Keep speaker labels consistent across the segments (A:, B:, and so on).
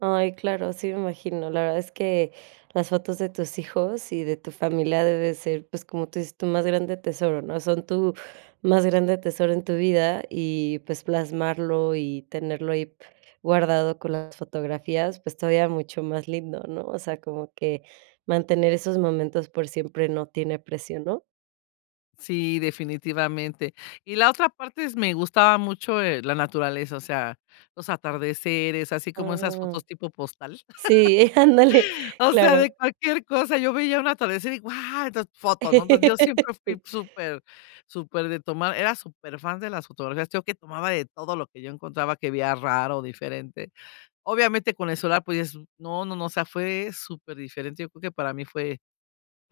A: Ay, claro, sí me imagino, la verdad es que las fotos de tus hijos y de tu familia debe ser, pues, como tú dices, tu más grande tesoro, ¿no?, son tu más grande tesoro en tu vida, y, pues, plasmarlo y tenerlo ahí guardado con las fotografías, pues todavía mucho más lindo, ¿no?, o sea, como que mantener esos momentos por siempre no tiene precio, ¿no?
B: Sí, definitivamente, y la otra parte, me gustaba mucho, eh, la naturaleza, o sea, los atardeceres, así como esas
A: Ah,
B: fotos tipo postal,
A: sí, ándale,
B: o sea,
A: claro.
B: de cualquier cosa, yo veía un atardecer, y guau, estas fotos, ¿no?, entonces, yo siempre fui
A: Sí.
B: súper súper de tomar, era súper fan de las fotografías, yo que tomaba de todo lo que yo encontraba que veía raro, diferente, obviamente, con el celular, pues es, no no no, o sea, fue super diferente, yo creo que para mí fue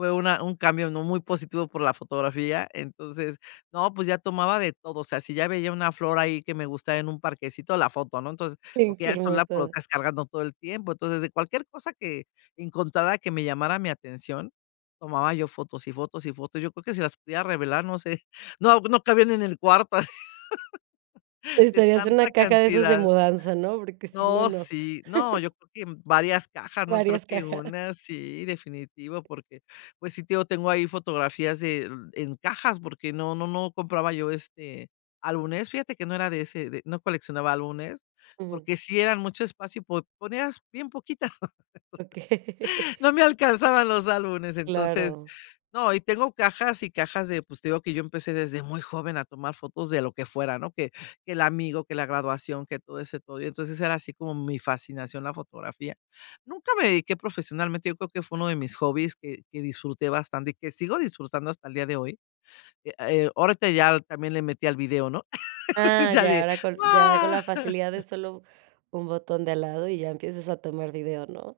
B: fue una un cambio, ¿no?, muy positivo por la fotografía, entonces, no pues, ya tomaba de todo, o sea, si ya veía una flor ahí que me gustaba en un parquecito, la foto, ¿no?, entonces,
A: Sí,
B: porque
A: que
B: ya el celular lo
A: hermoso.
B: estás cargando todo el tiempo, entonces, de cualquier cosa que encontrara que me llamara mi atención, tomaba yo fotos, y fotos y fotos, yo creo que si las pudiera revelar, no sé, no no cabían en el cuarto, de
A: Necesitarías una
B: tanta
A: caja de esas de
B: cantidad.
A: mudanza, ¿no?, porque si no,
B: No,
A: no.
B: sí no yo creo que varias cajas, no creo
A: Varias
B: que
A: cajas.
B: una, sí, definitivo, porque, pues sí, te digo, tengo ahí fotografías de en cajas, porque no no no compraba yo, este, álbumes, fíjate que no era de ese, no coleccionaba álbumes,
A: Ujú.
B: porque sí eran mucho espacio, po ponías bien poquitas,
A: Okey.
B: no me alcanzaban los álbumes, entonces,
A: Claro.
B: ¿no?, y tengo cajas y cajas de, pues, te digo que yo empecé desde muy joven a tomar fotos de lo que fuera, ¿no?, que que el amigo, que la graduación, que todo ese todo, y entonces era así como mi fascinación la fotografía, nunca me dediqué profesionalmente, yo creo que fue 1 de mis hobbies, que que disfruté bastante, y que sigo disfrutando hasta el día de hoy, eh, ahorita ya también le metí al video, ¿no?,
A: Ah,
B: ya
A: ya,
B: de,
A: ahora con, ya, con
B: ah
A: la facilidad de solo un botón de al lado, y ya empiezas a tomar video, ¿no?